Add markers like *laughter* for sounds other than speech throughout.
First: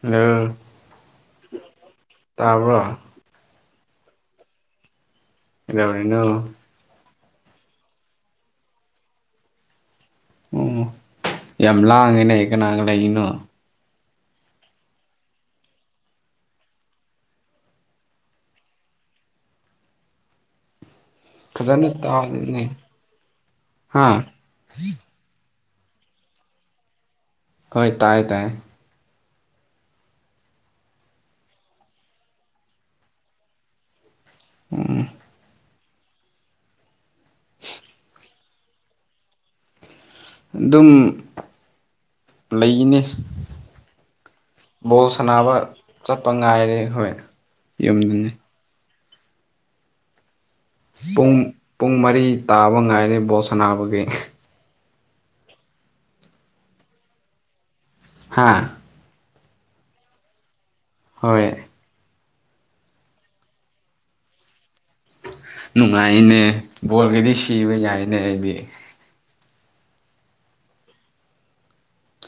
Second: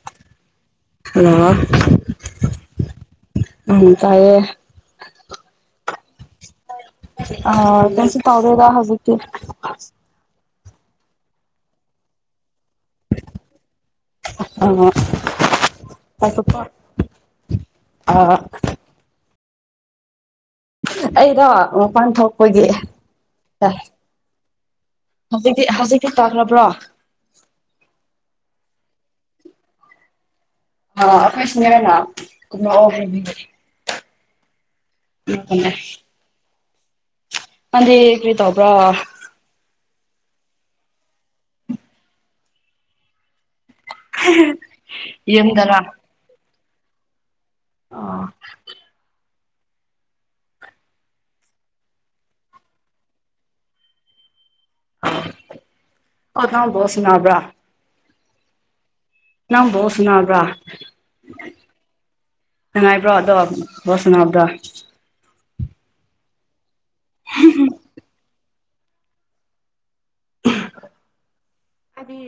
hello hello ꯇꯥꯕ꯭ꯔꯣ ꯎꯝ ꯇꯥꯏꯌꯦ ꯀꯩꯗꯧꯔꯤꯅꯣ ꯑꯥ ꯀꯩꯁꯨ ꯇꯧꯗꯦꯗ ꯍꯧꯖꯤꯛꯇꯤ ꯑꯣ ꯌꯥꯝ ꯂꯥꯡꯉꯦꯅꯦ ꯀꯅꯥꯒ ꯂꯩꯔꯤꯅꯣ *inaudible* ꯑꯥ ꯑꯩꯗꯣ ꯐꯖꯅ ꯃꯄꯥꯟ ꯇꯥꯗꯦꯅꯦ ꯊꯣꯛꯄꯒꯤ ꯍꯥ ꯍꯧꯖꯤꯛ ꯍꯧꯖꯤꯛꯀꯤ ꯇꯥꯈ꯭ꯔꯕ꯭ꯔꯣ ꯍꯣꯏ ꯇꯥꯏꯌꯦ ꯇꯥꯏꯌꯦ ꯑꯥ ꯑꯈꯣꯏ ꯁꯤꯅ꯭ꯌꯔꯅ ꯀꯨꯝꯔꯛꯑꯣ ꯍꯥꯏꯕꯒꯤ ꯎꯝ *unintelligible* ꯅꯪꯗꯤ ꯀꯔꯤ ꯇꯧꯕ꯭ꯔꯥ ꯑꯗꯨꯝ ꯂꯩꯅꯦ ꯕꯣꯜ ꯁꯥꯟꯅꯕ ꯌꯨꯝꯗꯔꯥ ꯆꯠꯄ ꯉꯥꯏꯔꯦ ꯍꯣꯏ ꯑꯣ ꯌꯨꯝꯗꯨꯅꯤ ꯄꯨꯡ ꯄꯨꯡ ꯃꯔꯤ ꯇꯥꯕ ꯉꯥꯏꯔꯦ ꯕꯣꯜ ꯁꯥꯟꯅꯥꯕꯒꯤ ꯑꯣ ꯅꯪ ꯕꯣꯜ ꯁꯅꯥꯕ꯭ꯔꯥ ꯍꯥꯥ ꯅꯪ ꯕꯣꯜ ꯁꯅꯥꯕ꯭ꯔꯥ ꯍꯣꯏ ꯅꯨꯉꯥꯏꯕ꯭ꯔꯣ ꯑꯗꯣ ꯕꯣꯜ ꯁꯅꯥꯕꯗꯣ ꯅꯨꯡꯉꯥꯏꯅꯦ ꯕꯣꯜꯒꯗꯤ ꯁꯤꯕ ꯌꯥꯏꯅꯦ ꯑꯩꯗꯤ ꯍꯥꯏꯗꯤ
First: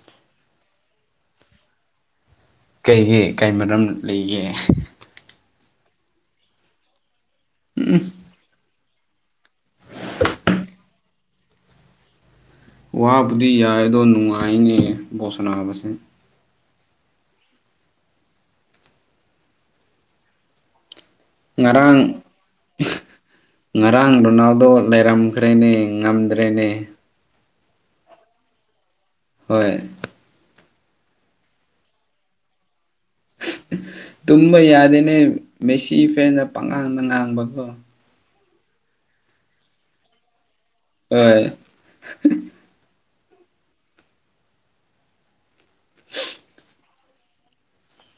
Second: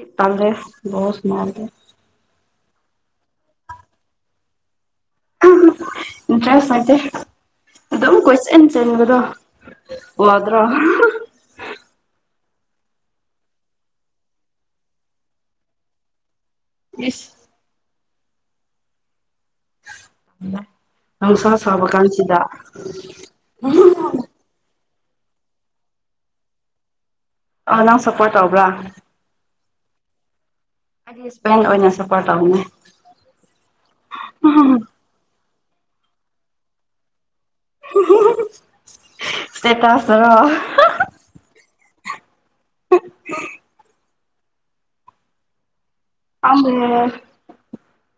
*unintelligible* ꯀꯩꯒꯤ ꯀꯩ ꯃꯔꯝ ꯂꯩꯒꯦ ꯏꯟꯇ꯭ꯔꯦꯁ ꯂꯩꯇꯦ ꯎꯝ ꯑꯗꯨꯝ ꯀꯣꯏꯆꯦꯟ ꯆꯦꯟꯕꯗꯣ ꯋꯥꯗ꯭ꯔꯣ *unintelligible* ꯋꯥꯕꯨꯗꯤ ꯌꯥꯏ ꯗꯣ ꯅꯨꯡꯉꯥꯏꯅꯦ ꯕꯣꯜ ꯁꯅꯥꯕꯁꯦ ꯏꯁ ꯅꯨꯡꯁꯥ ꯁꯥꯕ ꯉꯔꯥꯡ ꯀꯥꯟꯁꯤꯗ ꯉꯔꯥꯡ ꯔꯣꯅꯥꯜꯗꯣ ꯂꯩꯔꯝꯈ꯭ꯔꯦꯅꯦ ꯉꯝꯗ꯭ꯔꯦꯅꯦ ꯑ ꯅꯪ ꯁꯞꯄꯣꯔꯠ ꯇꯧꯕ꯭ꯔꯥ ꯍꯣꯏ ꯑꯩꯗꯤ ꯏꯁꯄꯦꯟ ꯑꯣꯏꯅ ꯁꯐꯣꯔ ꯇꯧꯅꯤꯅꯦ ꯇꯨꯝꯕ ꯌꯥꯗꯦꯅꯦ ꯃꯦꯁꯤ ꯐꯦꯟꯗ ꯄꯪꯉꯥꯡꯗ ꯉꯥꯡꯕ *unintelligible* ꯏꯁꯇꯦꯇꯁ ꯇꯥꯔꯣ ꯍꯣꯏ *unintelligible* *unintelligible* *unintelligible*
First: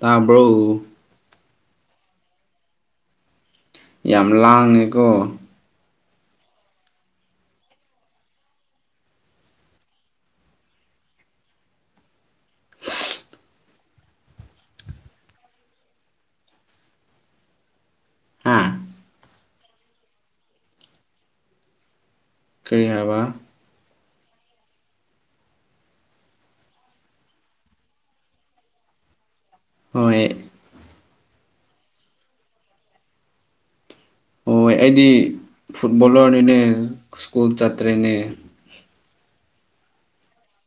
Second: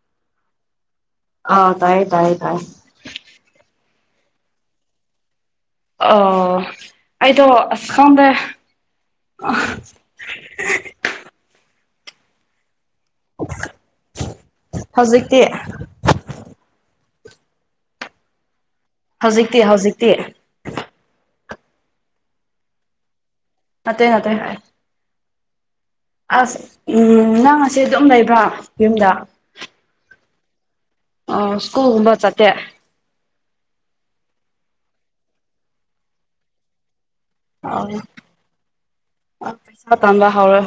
ꯇꯥꯕ꯭ꯔꯣ ꯑꯥ ꯇꯥꯏꯌꯦ ꯇꯥꯏꯌꯦ ꯇꯥꯏꯌꯦ ꯌꯥꯝ ꯂꯥꯡꯉꯦꯀꯣ ꯑꯣ ꯑꯩꯗꯣ ꯑꯁ ꯈꯪꯗꯦ *unintelligible* ꯍꯧꯖꯤꯛꯇꯤ ꯍꯥ ꯍꯧꯖꯤꯛꯇꯤ ꯍꯧꯖꯤꯛꯇꯤ ꯀꯔꯤ ꯍꯥꯏꯕ ꯅꯠꯇꯦ ꯅꯠꯇꯦ ꯑꯁ ꯎꯝ ꯅꯪ ꯉꯁꯝ ꯑꯗꯨꯝ ꯂꯩꯕ꯭ꯔꯥ ꯌꯨꯝꯗ ꯍꯣꯏ ꯑꯥ ꯁꯀꯨꯜꯒꯨꯝꯕ ꯆꯠꯇꯦ ꯍꯣꯏ ꯑꯩꯗꯤ ꯐꯨꯠꯕꯣꯂꯔꯅꯤꯅꯦ ꯁ꯭ꯀꯨꯜ ꯑꯣ ꯆꯠꯇ꯭ꯔꯦꯅꯦ ꯄꯩꯁꯥ ꯇꯥꯟꯕ ꯍꯧꯔꯣ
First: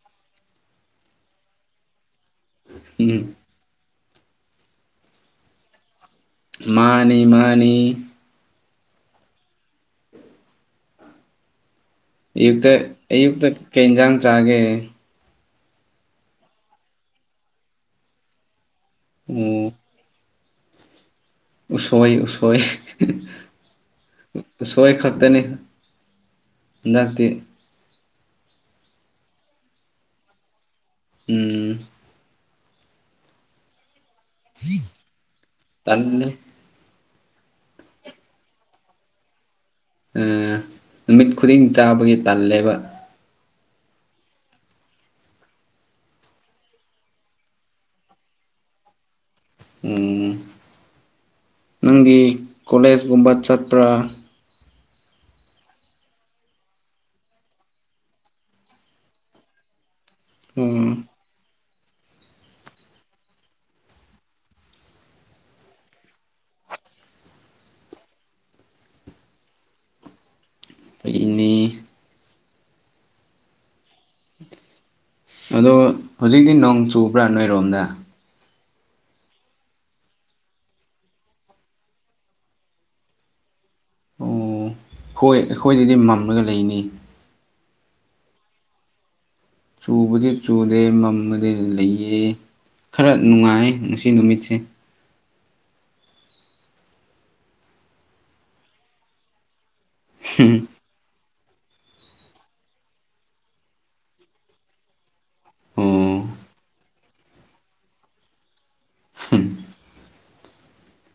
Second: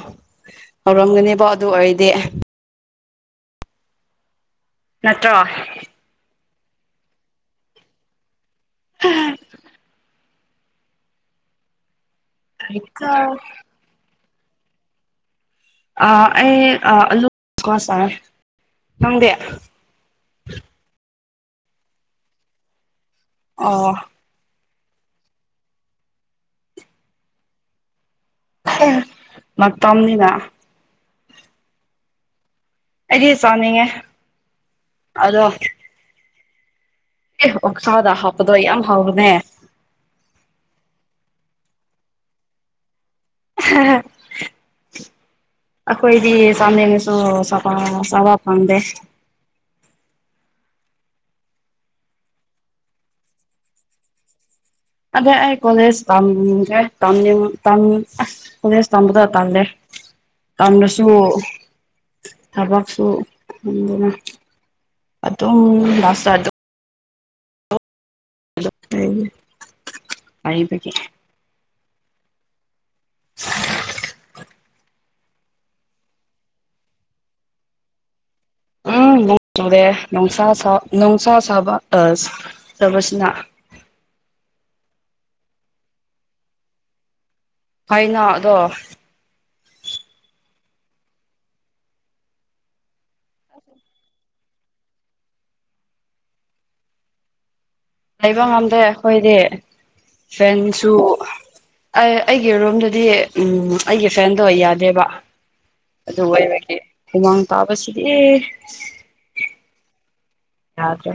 ꯍꯧꯔꯝꯒꯅꯦꯕꯣ ꯑꯗꯨ ꯑꯣꯏꯔꯗꯤ ꯎꯝ ꯅꯠꯇ꯭ꯔꯣ ꯃꯥꯟꯅꯤ ꯃꯥꯟꯅꯤ ꯍꯥ ꯑꯌꯨꯛꯇ ꯑꯌꯨꯛꯇ ꯀꯩ ꯑꯦꯟꯖꯥꯡ ꯆꯥꯒꯦ ꯑꯥ ꯑꯩ ꯑ ꯑꯂꯨ ꯀꯥ ꯆꯥꯔꯦ ꯅꯪꯗꯤ ꯑꯣ ꯎꯁꯣꯏ ꯎꯁꯣꯏ ꯑꯣ ꯎꯁꯣꯏ ꯈꯛꯇꯅꯤ ꯍꯟ ꯗꯛꯇꯤ ꯑꯦ ꯇꯝꯅꯤꯅꯥ ꯎꯝ ꯑꯩꯗꯤ ꯆꯥꯅꯤꯡꯉꯦ ꯑꯗꯣ ꯇꯟꯂꯤ ꯑꯦ ꯑꯣꯛꯁꯥꯥꯗ ꯍꯥꯞꯄꯗꯣ ꯌꯥꯝ ꯍꯥꯎꯕꯅꯦ ꯑꯝ ꯅꯨꯃꯤꯠ ꯈꯨꯗꯤꯡ ꯆꯥꯕꯒꯤ ꯇꯜꯂꯦꯕ *unintelligible* ꯑꯈꯣꯏꯗꯤ ꯆꯥꯟꯅꯤꯡꯉꯁꯨ ꯆꯥꯕ ꯆꯥꯕ ꯐꯪꯗꯦ ꯎꯝ ꯅꯪꯗꯤ ꯀꯣꯂꯦꯖꯀꯨꯝꯕ ꯆꯠꯄ꯭ꯔꯥ ꯑꯗꯣ ꯑꯩ ꯀꯣꯂꯦꯖ ꯇꯝꯒꯦ ꯇꯝꯅꯤꯡ ꯇꯝꯅꯤꯡ ꯑꯁ ꯀꯣꯂꯦꯖ ꯇꯝꯕꯗꯣ ꯇꯜꯂꯦ ꯎꯝ ꯇꯝꯔꯁꯨ ꯊꯕꯛꯁꯨ ꯐꯪꯗꯅꯥ ꯑꯗꯨꯝ ꯂꯥꯁꯇ ꯑꯗꯨ ꯀꯩꯒꯤ ꯐꯩꯅꯤ *inaudible* ꯑꯗꯣ ꯍꯧꯖꯤꯛꯇꯤ ꯅꯣꯡ ꯆꯨꯕ꯭ꯔꯥ ꯅꯣꯏꯔꯣꯝꯗ ꯎꯝ ꯅꯣꯡ ꯆꯨꯔꯦ ꯅꯨꯡꯁꯥ ꯁꯥ ꯅꯨꯡꯁꯥ ꯁꯥꯕ ꯑꯁ ꯁꯕꯁꯤꯅ ꯑꯣ ꯍꯣꯏ ꯑꯈꯣꯏꯗꯗꯤ ꯃꯝꯂꯒ ꯂꯩꯅꯤ ꯀꯩꯅꯣ ꯑꯗꯣ ꯆꯨꯕꯗꯤ ꯆꯨꯗꯦ ꯃꯝꯕꯗꯤ ꯂꯩꯌꯦ ꯈꯔ ꯅꯨꯡꯉꯥꯏ ꯉꯁꯤ ꯅꯨꯃꯤꯠꯁꯤ *inaudible* ꯂꯩꯕ ꯉꯝꯗꯦ ꯑꯈꯣꯏꯗꯤ ꯐꯦꯟꯁꯨ ꯑꯩ ꯑꯩꯒꯤ ꯔꯨꯝꯗꯨꯗꯤ ꯎꯝ ꯑꯩꯒꯤ ꯐꯦꯟꯗꯣ ꯌꯥꯗꯦꯕ ꯑꯣ ꯑꯗꯨ ꯑꯣꯏꯕꯒꯤ ꯍꯨꯃꯥꯡ ꯇꯥꯕꯁꯤꯗꯤ ꯌꯥꯗ꯭ꯔꯦ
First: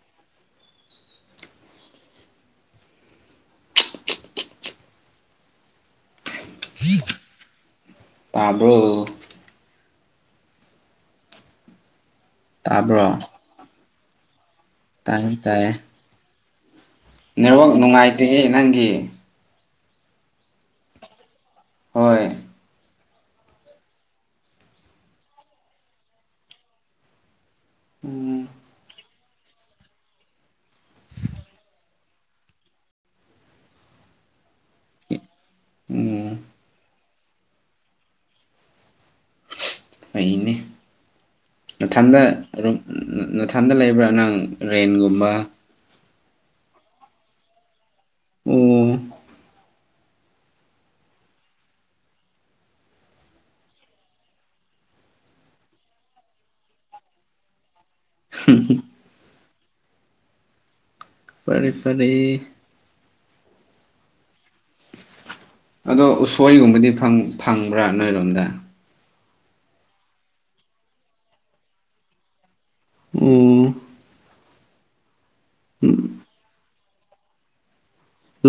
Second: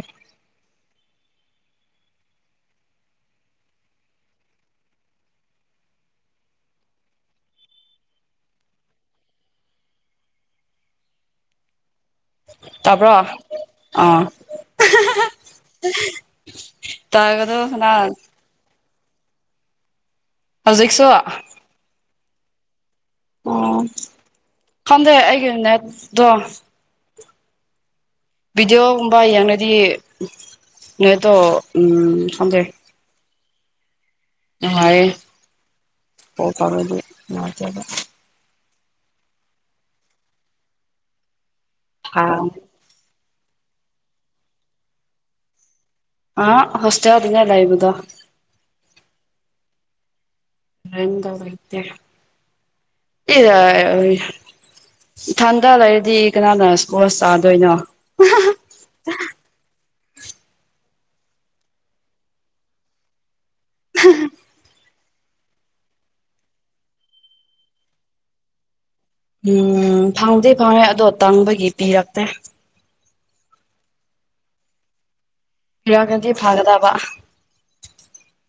ꯄꯥꯕ꯭ꯔꯣ ꯇꯥꯕ꯭ꯔꯣ ꯑꯥ ꯇꯥꯏꯌꯦ ꯇꯥꯏꯌꯦ *inaudible* ꯅꯦꯠꯋꯥꯛ ꯀꯅꯥ ꯅꯨꯡꯉꯥꯏꯇꯦꯍꯦ ꯅꯪꯒꯤ ꯍꯧꯖꯤꯛꯁꯨ ꯍꯣꯏ ꯑꯣ ꯈꯪꯗꯦ ꯑꯩꯒꯤ ꯅꯦꯠꯗꯣ ꯎꯝ ꯕꯤꯗꯤꯑꯣꯒꯨꯝꯕ ꯌꯦꯡꯉꯗꯤ ꯅꯦꯠꯇꯣ ꯎꯝ ꯈꯪꯗꯦ ꯅꯨꯡꯉꯥꯏꯌꯦ ꯎꯝ ꯀꯣꯜ ꯇꯧꯔꯗꯤ ꯅꯨꯉꯥꯏꯇꯕ ꯐꯩꯅꯦ ꯅꯊꯟꯗ ꯔꯨꯝ ꯅꯊꯟꯗ ꯂꯩꯕ꯭ꯔꯥ ꯅꯪ ꯔꯦꯟꯒꯨꯝꯕ ꯑꯥ ꯍꯣꯁꯇꯦꯜꯗꯅꯦ ꯂꯩꯕꯗꯣ ꯑꯣ ꯔꯦꯟꯗ ꯂꯩꯇꯦ ꯏꯌꯥ ꯊꯟꯗ ꯂꯩꯔꯗꯤ ꯀꯅꯥꯅ ꯁ꯭ꯀꯣꯁ ꯆꯥꯗꯣꯏꯅꯣ ꯐꯔꯦ ꯐꯔꯦ *unintelligible* ꯑꯗꯣ ꯎꯁꯣꯏꯒꯨꯝꯕꯗꯤ ꯐꯪ ꯐꯪꯕ꯭ꯔꯥ ꯅꯣꯏꯔꯣꯝꯗ ꯎꯝ ꯐꯪꯗꯦ ꯐꯪꯉꯦ ꯑꯗꯣ ꯇꯪꯕꯒꯤ ꯄꯤꯔꯛꯇꯦ ꯎꯝ ꯄꯔꯒꯖꯤ ꯐꯥꯒꯗꯕ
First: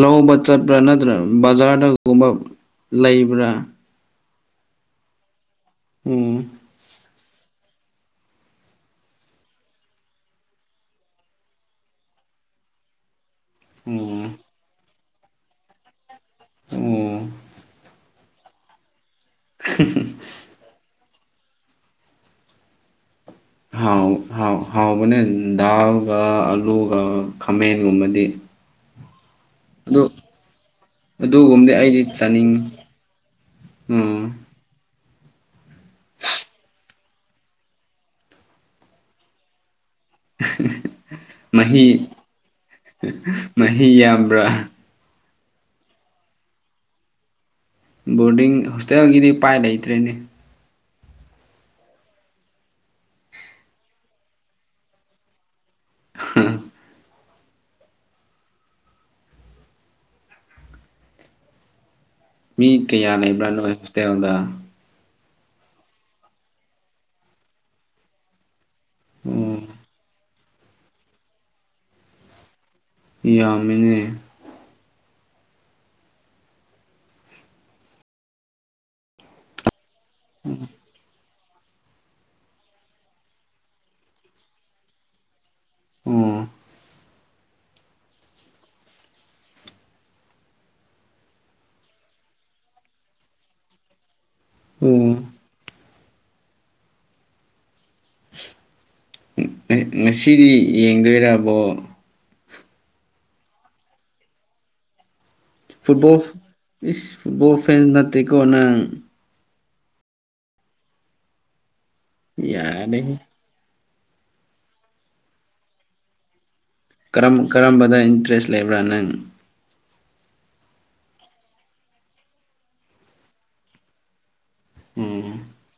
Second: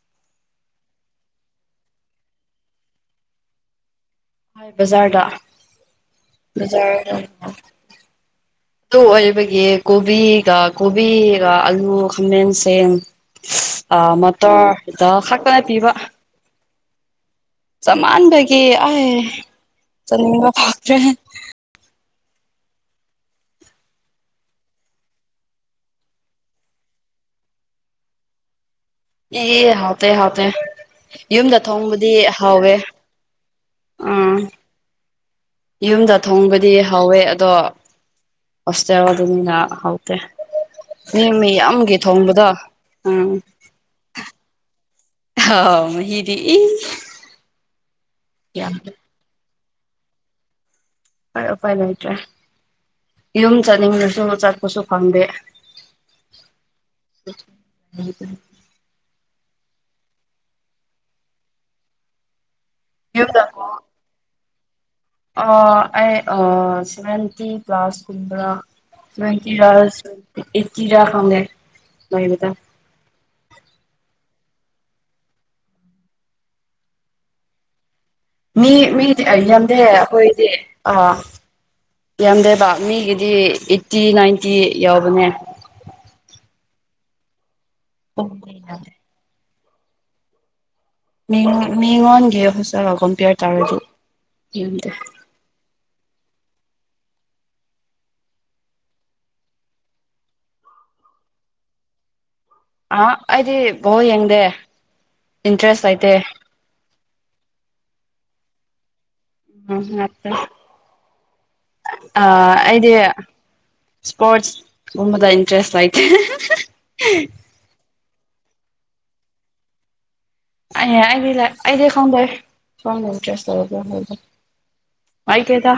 ꯑꯧꯕ ꯆꯠꯄ꯭ꯔꯥ ꯅꯠꯇ꯭ꯔꯥ ꯕꯖꯥꯔꯗꯒꯨꯝꯕ ꯂꯩꯕ꯭ꯔꯥ ꯕꯖꯥꯔꯗ ꯎꯝ ꯕꯖꯥꯔꯗ *inaudible* ꯑꯗꯨ ꯑꯣꯏꯕꯒꯤ ꯀꯣꯕꯤꯒ ꯀꯣꯕꯤꯒ ꯑꯂꯨ ꯈꯥꯃꯦꯟ ꯁꯤꯟ ꯑꯥ ꯑꯣ ꯃꯇꯔ ꯗ ꯍꯛꯇꯅ ꯄꯤꯕ ꯑꯣ ꯆꯥꯃꯟꯕꯒꯤ ꯑꯥꯏ ꯆꯥꯅꯤꯡꯕ ꯐꯥꯎꯗ꯭ꯔꯦ ꯍꯥꯎ ꯍꯥꯎ ꯍꯥꯎꯕꯅꯦ ꯗꯥꯜꯒ ꯑꯂꯨꯒ ꯈꯥꯃꯦꯟꯒꯨꯝꯕꯗꯤ ꯏ ꯑꯗꯨ ꯍꯥꯎꯇꯦ ꯍꯥꯎꯇꯦ ꯌꯨꯝꯗ ꯑꯗꯨꯒꯨꯝꯕꯗꯤ ꯑꯩꯗꯤ ꯊꯣꯡꯕꯗꯤ ꯆꯥꯅꯤꯡ ꯍꯥꯎꯋꯦ ꯎꯝ ꯌꯨꯝꯗ ꯊꯣꯡꯕꯗꯤ ꯍꯥꯎꯋꯦ ꯑꯗꯣ ꯍꯣꯁꯇꯦꯜꯗꯅꯤꯅ ꯍꯥꯎ ꯇꯦ ꯃꯤ ꯃꯍꯤ ꯃꯌꯥꯝꯒꯤ ꯊꯣꯡꯕꯗꯣ ꯎꯝ ꯃꯍꯤ ꯌꯥꯝꯕ꯭ꯔꯥ ꯑꯧ ꯃꯍꯤꯗꯤ ꯏꯁ ꯕꯣꯔꯗꯤꯡ ꯍꯣꯁꯇꯦꯜꯒꯤꯗꯤ ꯎꯄꯥꯏ ꯂꯩꯇ꯭ꯔꯦꯅꯦ *unintelligible* ꯎꯄꯥꯏ ꯂꯩꯇ꯭ꯔꯦ ꯌꯨꯝ ꯆꯠꯅꯤꯡꯂꯁꯨ ꯆꯠꯄꯁꯨ ꯐꯪꯗꯦ *unintelligible* *unintelligible* ꯃꯤ ꯀꯌꯥ ꯂꯩꯕ꯭ꯔꯥ ꯅꯣꯏ ꯍꯣꯁꯇꯦꯜꯗ ꯑꯥ ꯑꯩ ꯑꯥ ꯁꯚꯦꯟꯇꯤ ꯄ꯭ꯂꯁ ꯀꯨꯝꯕ꯭ꯔ ꯑꯣ ꯁꯚꯦꯟꯇꯤꯔ *unintelligible* ꯑꯦꯠꯇꯤꯔ ꯈꯪꯗꯦ ꯂꯩꯕꯗ ꯌꯥꯝꯃꯤꯅꯦ ꯃꯤ ꯃꯤꯗꯤ ꯑꯥ ꯌꯥꯝꯗꯦ ꯑꯈꯣꯏꯗꯤ ꯑꯥ ꯌꯥꯝꯗꯦꯕ ꯃꯤꯒꯤꯗꯤ ꯑꯩꯠꯇꯤ ꯅꯥꯏꯟꯇꯤ ꯌꯧꯕꯅꯦ ꯎꯝ *unintelligible* ꯃꯤꯉꯣꯟ ꯃꯤꯉꯣꯟꯒꯤ ꯍꯣꯁꯇꯦꯜꯒ ꯀꯣꯝꯄꯤꯌ꯭ꯔ ꯇꯧꯔꯗꯤ ꯌꯥꯝꯗꯦ ꯑꯣ ꯎꯝꯑꯦ ꯉꯁꯤꯗꯤ ꯌꯦꯡꯗꯨꯏꯔ ꯕꯣꯜ ꯑꯥ ꯑꯩꯗꯤ ꯕꯣꯜ ꯌꯦꯡꯗꯦ ꯏꯟꯇꯔꯦꯁ ꯂꯩꯇꯦ ꯐꯨꯠꯕꯣꯜ ꯏꯁ ꯐꯨꯠꯕꯣꯜ ꯐꯦꯟꯁ ꯅꯠꯇꯦꯀꯣꯪꯅꯪ ꯎꯝ ꯅꯠꯇꯦ ꯑꯥ ꯑꯩꯗꯤ ꯌꯥꯔꯦꯍꯦ ꯏꯁꯄꯣꯔꯠꯁ ꯒꯨꯝꯕꯗ ꯏꯟꯇ꯭ꯔꯦꯁ ꯂꯩ *unintelligible* ꯀꯔꯝ ꯀꯔꯝꯕꯗ ꯏꯟꯇ꯭ꯔꯦꯁ ꯂꯩꯕ꯭ꯔꯥ ꯅꯪ *unintelligible* ꯑꯩꯗꯤ ꯈꯪꯗꯦ *unintelligible* ꯎꯝ ꯄꯥꯏꯗꯦꯗ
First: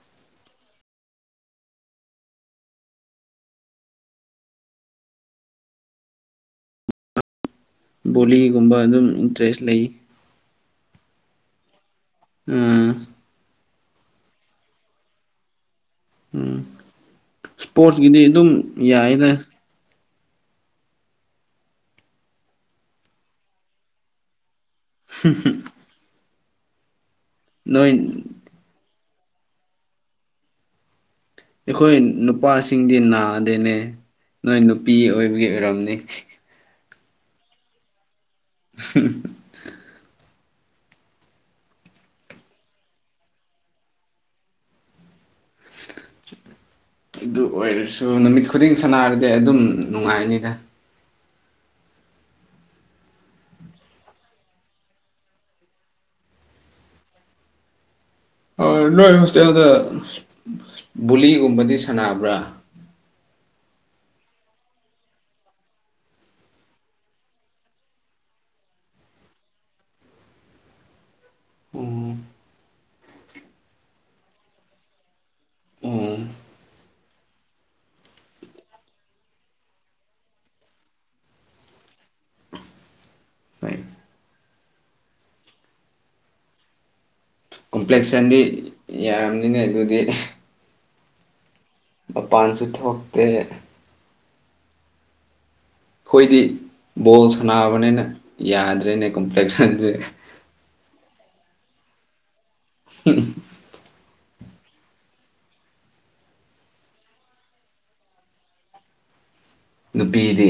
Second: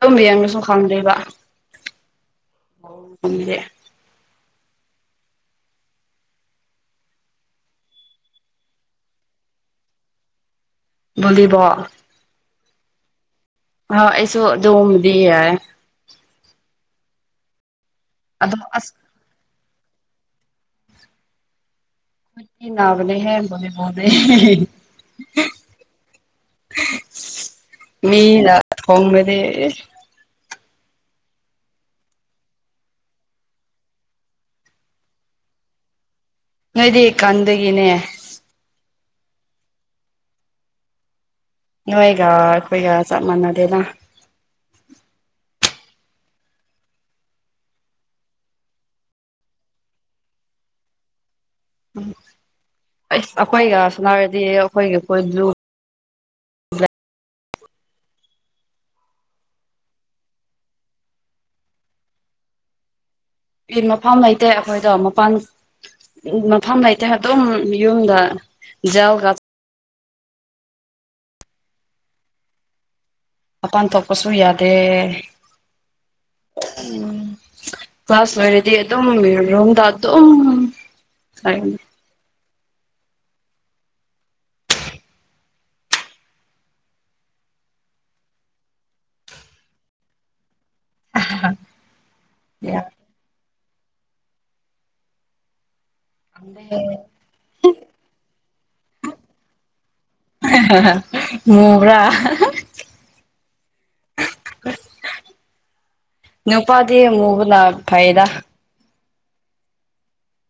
ꯑꯗꯨꯝ ꯌꯦꯡꯔꯁꯨ ꯈꯪꯗꯨꯏꯕ *unintelligible* ꯕꯣꯂꯤꯒꯨꯝꯕ ꯑꯗꯨꯝ ꯏꯟꯇ꯭ꯔꯦꯁ ꯂꯩ ꯕꯣꯂꯤꯕꯣꯜ ꯎꯝ ꯑꯥ ꯑ꯭꯭ꯩꯁꯨ ꯃꯗꯨꯒꯨꯝꯕꯗꯤ ꯌꯥꯏ ꯎꯝ ꯏꯁꯄꯣ꯭ꯔꯠꯁꯀꯤꯗꯤ ꯑꯗꯨꯝ ꯑꯗꯣ ꯑꯁ ꯌꯥꯏꯗ ꯈꯨꯠꯇꯤ ꯅꯥꯕꯅꯦꯍꯦ ꯕꯣꯂꯤ ꯕꯣꯜꯗꯤ ꯍꯦꯍꯦ ꯍꯨꯝ ꯍꯨꯝ ꯃꯤꯅ ꯊꯣꯡꯔꯗꯤ ꯑꯩꯈꯣꯏ ꯅꯨꯄꯥꯁꯤꯡꯗꯤ ꯅꯥꯗꯦꯅꯦ ꯅꯣꯏ ꯅꯨꯄꯤ ꯑꯣꯏꯕꯒꯤ ꯑꯣꯏꯔꯝꯅꯤ ꯅꯣꯏꯗꯤ ꯀꯟꯗꯒꯤꯅꯦ ꯍꯤ ꯍꯝ ꯅꯣꯏꯒ ꯑꯩꯈꯣꯏꯒ ꯆꯞ ꯃꯥꯟꯅꯗꯦꯅ *unintelligible* ꯑꯗꯨ ꯑꯣꯏꯔꯁꯨ ꯅꯨꯃꯤꯠ ꯈꯨꯗꯤꯡ ꯁꯥꯟꯅꯔꯗꯤ ꯑꯗꯨꯝ ꯅꯨꯡꯉꯥꯏꯅꯤꯗ ꯎꯝ ꯑꯩꯁ ꯑꯩꯈꯣꯏꯒ ꯁꯅꯔꯗꯤ ꯑꯩꯈꯣꯏꯒꯤ ꯀꯣꯏꯕꯗꯨ ꯅꯣꯏ ꯍꯣꯁꯇꯦꯜꯗ ꯕꯨꯂꯤꯒꯨꯝꯕꯗꯤ ꯁꯥꯟꯅꯕ꯭ꯔꯥ *inaudible* ꯃꯐꯝ ꯂꯩꯇꯦ ꯑꯩꯈꯣꯏꯗꯣ ꯃꯄꯥꯟ ꯃꯐꯝ ꯂꯩꯇꯦ ꯑꯗꯨꯝ ꯌꯨꯝꯗ ꯖꯦꯜꯒ ꯎꯝ ꯃꯄꯥꯟ ꯊꯣꯛꯄꯁꯨ ꯌꯥꯗꯦ ꯎꯝ ꯎꯝ ꯀ꯭ꯂꯥꯁ ꯂꯣꯏꯔꯗꯤ ꯑꯗꯨꯝ ꯔꯨꯝꯗ ꯑꯗꯨꯝ ꯂꯩꯔꯅꯤ ꯍꯣꯏ ꯀꯝꯄ꯭ꯂꯦꯛꯁꯟꯗꯤ ꯌꯥꯔꯝꯅꯤꯅꯦ ꯑꯗꯨꯗꯤ ꯃꯄꯥꯟꯁꯨ ꯊꯣꯛꯇꯦ ꯑꯩꯈꯣꯏꯗꯤ ꯕꯣꯜ ꯁꯥꯟꯅꯕꯅꯤꯅ ꯌꯥꯗ꯭ꯔꯦꯅꯦ ꯀꯝꯄ꯭ꯂꯦꯛꯁꯟꯁꯦ ꯍꯥꯥꯍꯥ ꯃꯨꯕꯔꯥ ꯅꯨꯄꯥꯗꯤ ꯃꯨꯕꯅ ꯐꯩꯗ ꯅꯨꯄꯤꯗꯤ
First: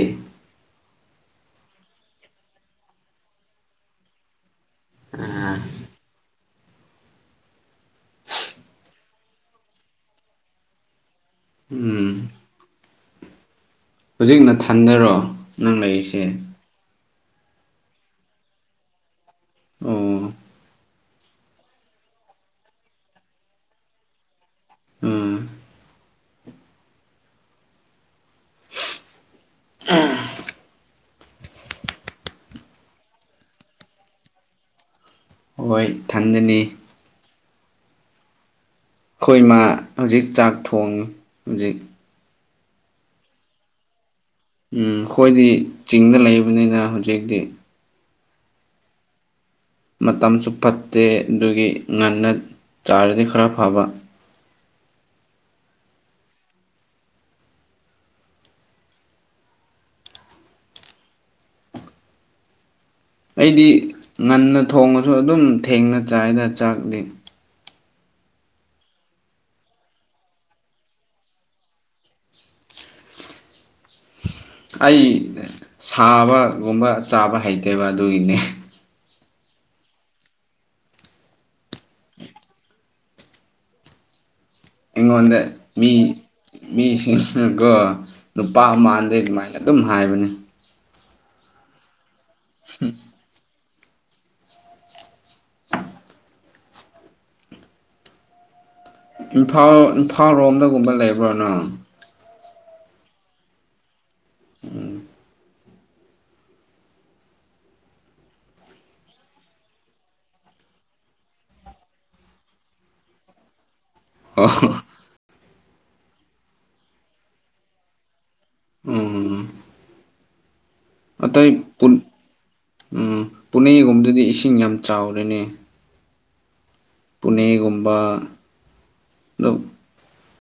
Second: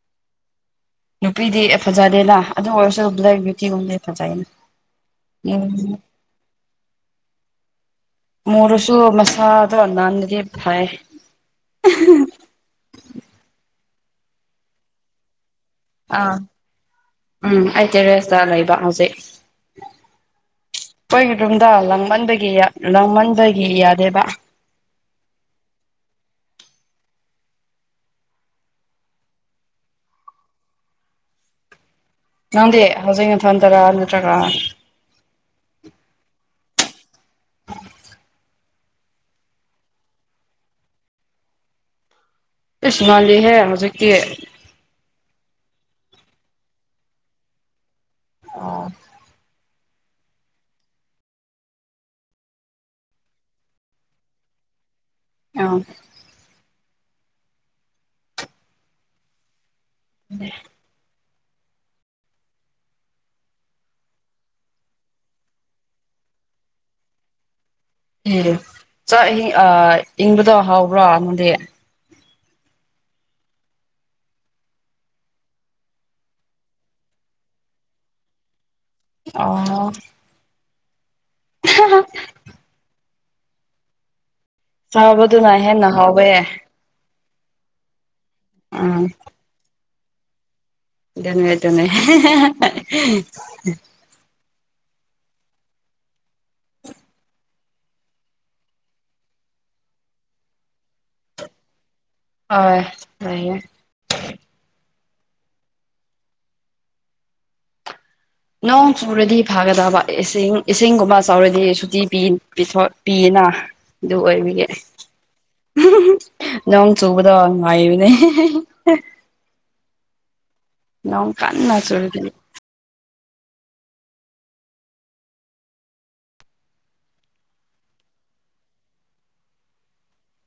ꯅꯨꯄꯤꯗꯤ ꯐꯖꯗꯦꯅ ꯑꯗꯨ ꯑꯣꯏꯔꯁꯨ ꯕ꯭ꯂꯦꯛ ꯅꯨꯄꯤꯒꯨꯝꯕꯗꯤ ꯐꯖꯩꯅ ꯎꯝ ꯃꯨꯔꯁꯨ ꯃꯁꯥꯗꯣ ꯅꯥꯟꯕꯗꯤ ꯐꯩ ꯎꯝ ꯍꯧꯖꯤꯛ ꯊꯟꯗꯔꯣ ꯅꯪ ꯂꯩꯔꯤꯁꯦ ꯑꯥ ꯎꯝ ꯑꯩ ꯇꯦꯔꯦꯁꯇ ꯂꯩꯕ ꯍꯧꯖꯤꯛ ꯑꯣ ꯑꯩꯈꯣꯏꯒꯤ ꯔꯨꯝꯗ ꯂꯥꯡꯃꯟꯕꯒꯤ ꯂꯥꯡꯃꯟꯕꯒꯤ ꯌꯥꯗꯦꯕ ꯎꯝ *unintelligible* ꯅꯪꯗꯤ ꯍꯧꯖꯤꯛ ꯅꯊꯟꯇꯔꯥ ꯅꯠꯇꯔꯒ ꯍꯣꯏ ꯊꯟꯗꯅꯤ ꯑꯩꯈꯣꯏ ꯃꯥ ꯍꯧꯖꯤꯛ ꯆꯥꯛ ꯊꯣꯡꯉꯤ ꯍꯧꯖꯤꯛ ꯏꯁ ꯉꯜꯂꯤ ꯍꯦ ꯍꯧꯖꯤꯛꯇꯤ ꯎꯝ ꯑꯩꯈꯣꯏꯗꯤ ꯆꯤꯡꯗ ꯂꯩꯕꯅꯤꯅ ꯍꯧꯖꯤꯛꯇꯤ ꯑ ꯃꯇꯝꯁꯨ ꯐꯠꯇꯦ ꯑꯗꯨꯒꯤ ꯉꯟꯅ ꯆꯥꯔꯗꯤ ꯈꯔ ꯐꯕ ꯑ *unintelligible* ꯑꯩꯗꯤ ꯉꯟꯅ ꯊꯣꯡꯉꯁꯨ ꯑꯗꯨꯝ ꯊꯦꯡꯅ ꯆꯥꯏꯗ ꯆꯥꯛꯇꯤ ꯎ ꯆꯥꯛ ꯑ ꯏꯪꯕꯗꯣ ꯍꯥꯎꯕ꯭ꯔꯣ ꯅꯪꯗꯤ ꯑꯩ ꯁꯥꯕꯒꯨꯝꯕ ꯆꯥꯕ ꯍꯩꯇꯦꯕ ꯑꯗꯨꯒꯤꯅꯤ ꯑꯣ ꯍꯥꯍꯥꯍꯥ ꯑꯩꯉꯣꯟꯗ ꯆꯥꯕꯗꯨꯅ ꯍꯦꯟꯅ ꯃꯤ ꯍꯥꯎꯋꯦ ꯃꯤꯁꯤꯡ ꯀꯣ ꯅꯨꯄꯥ ꯎꯝ ꯃꯥꯟꯗꯦ ꯑꯗꯨꯃꯥꯏꯅ ꯑꯗꯨꯝ ꯍꯥꯏꯕꯅꯦ ꯑꯗꯨꯅꯦ ꯑꯗꯨꯅꯦ ꯍꯥꯍꯥꯍꯥ ꯏꯝꯐꯥꯜ ꯏꯝꯐꯥꯜ ꯔꯣꯝꯗꯒꯨꯝꯕ ꯂꯩꯕ꯭ꯔꯣ ꯅꯪ ꯑꯣꯏ ꯂꯩꯌꯦ ꯎꯝ ꯅꯣꯡ ꯆꯨꯔꯗꯤ ꯐꯥꯒꯗꯕ ꯏꯁꯤꯡ ꯏꯁꯤꯡꯒꯨꯝꯕ ꯆꯥꯎꯔꯗꯤ ꯁꯨꯇꯤ ꯄꯤ ꯄꯤꯊꯣꯛ ꯄꯤ ꯅꯥ ꯑꯗꯨ ꯑꯣ ꯑꯣꯏꯕꯒꯤ ꯍꯨꯝ ꯍꯨꯝ ꯅꯣꯡ ꯆꯨꯕꯗꯣ ꯉꯥꯏꯕꯅꯦ ꯍꯦ ꯍꯦ ꯎꯝ ꯅꯣꯡ ꯑꯇꯩ ꯀꯟꯅ ꯄꯨꯟ ꯆꯨꯔꯗꯤ ꯎꯝ ꯄꯨꯅꯦꯒꯨꯝꯗꯗꯤ ꯏꯁꯤꯡ ꯌꯥꯝ ꯆꯥꯎꯔꯦꯅꯦ ꯄꯨꯅꯦꯒꯨꯝꯕꯥ ꯗꯣ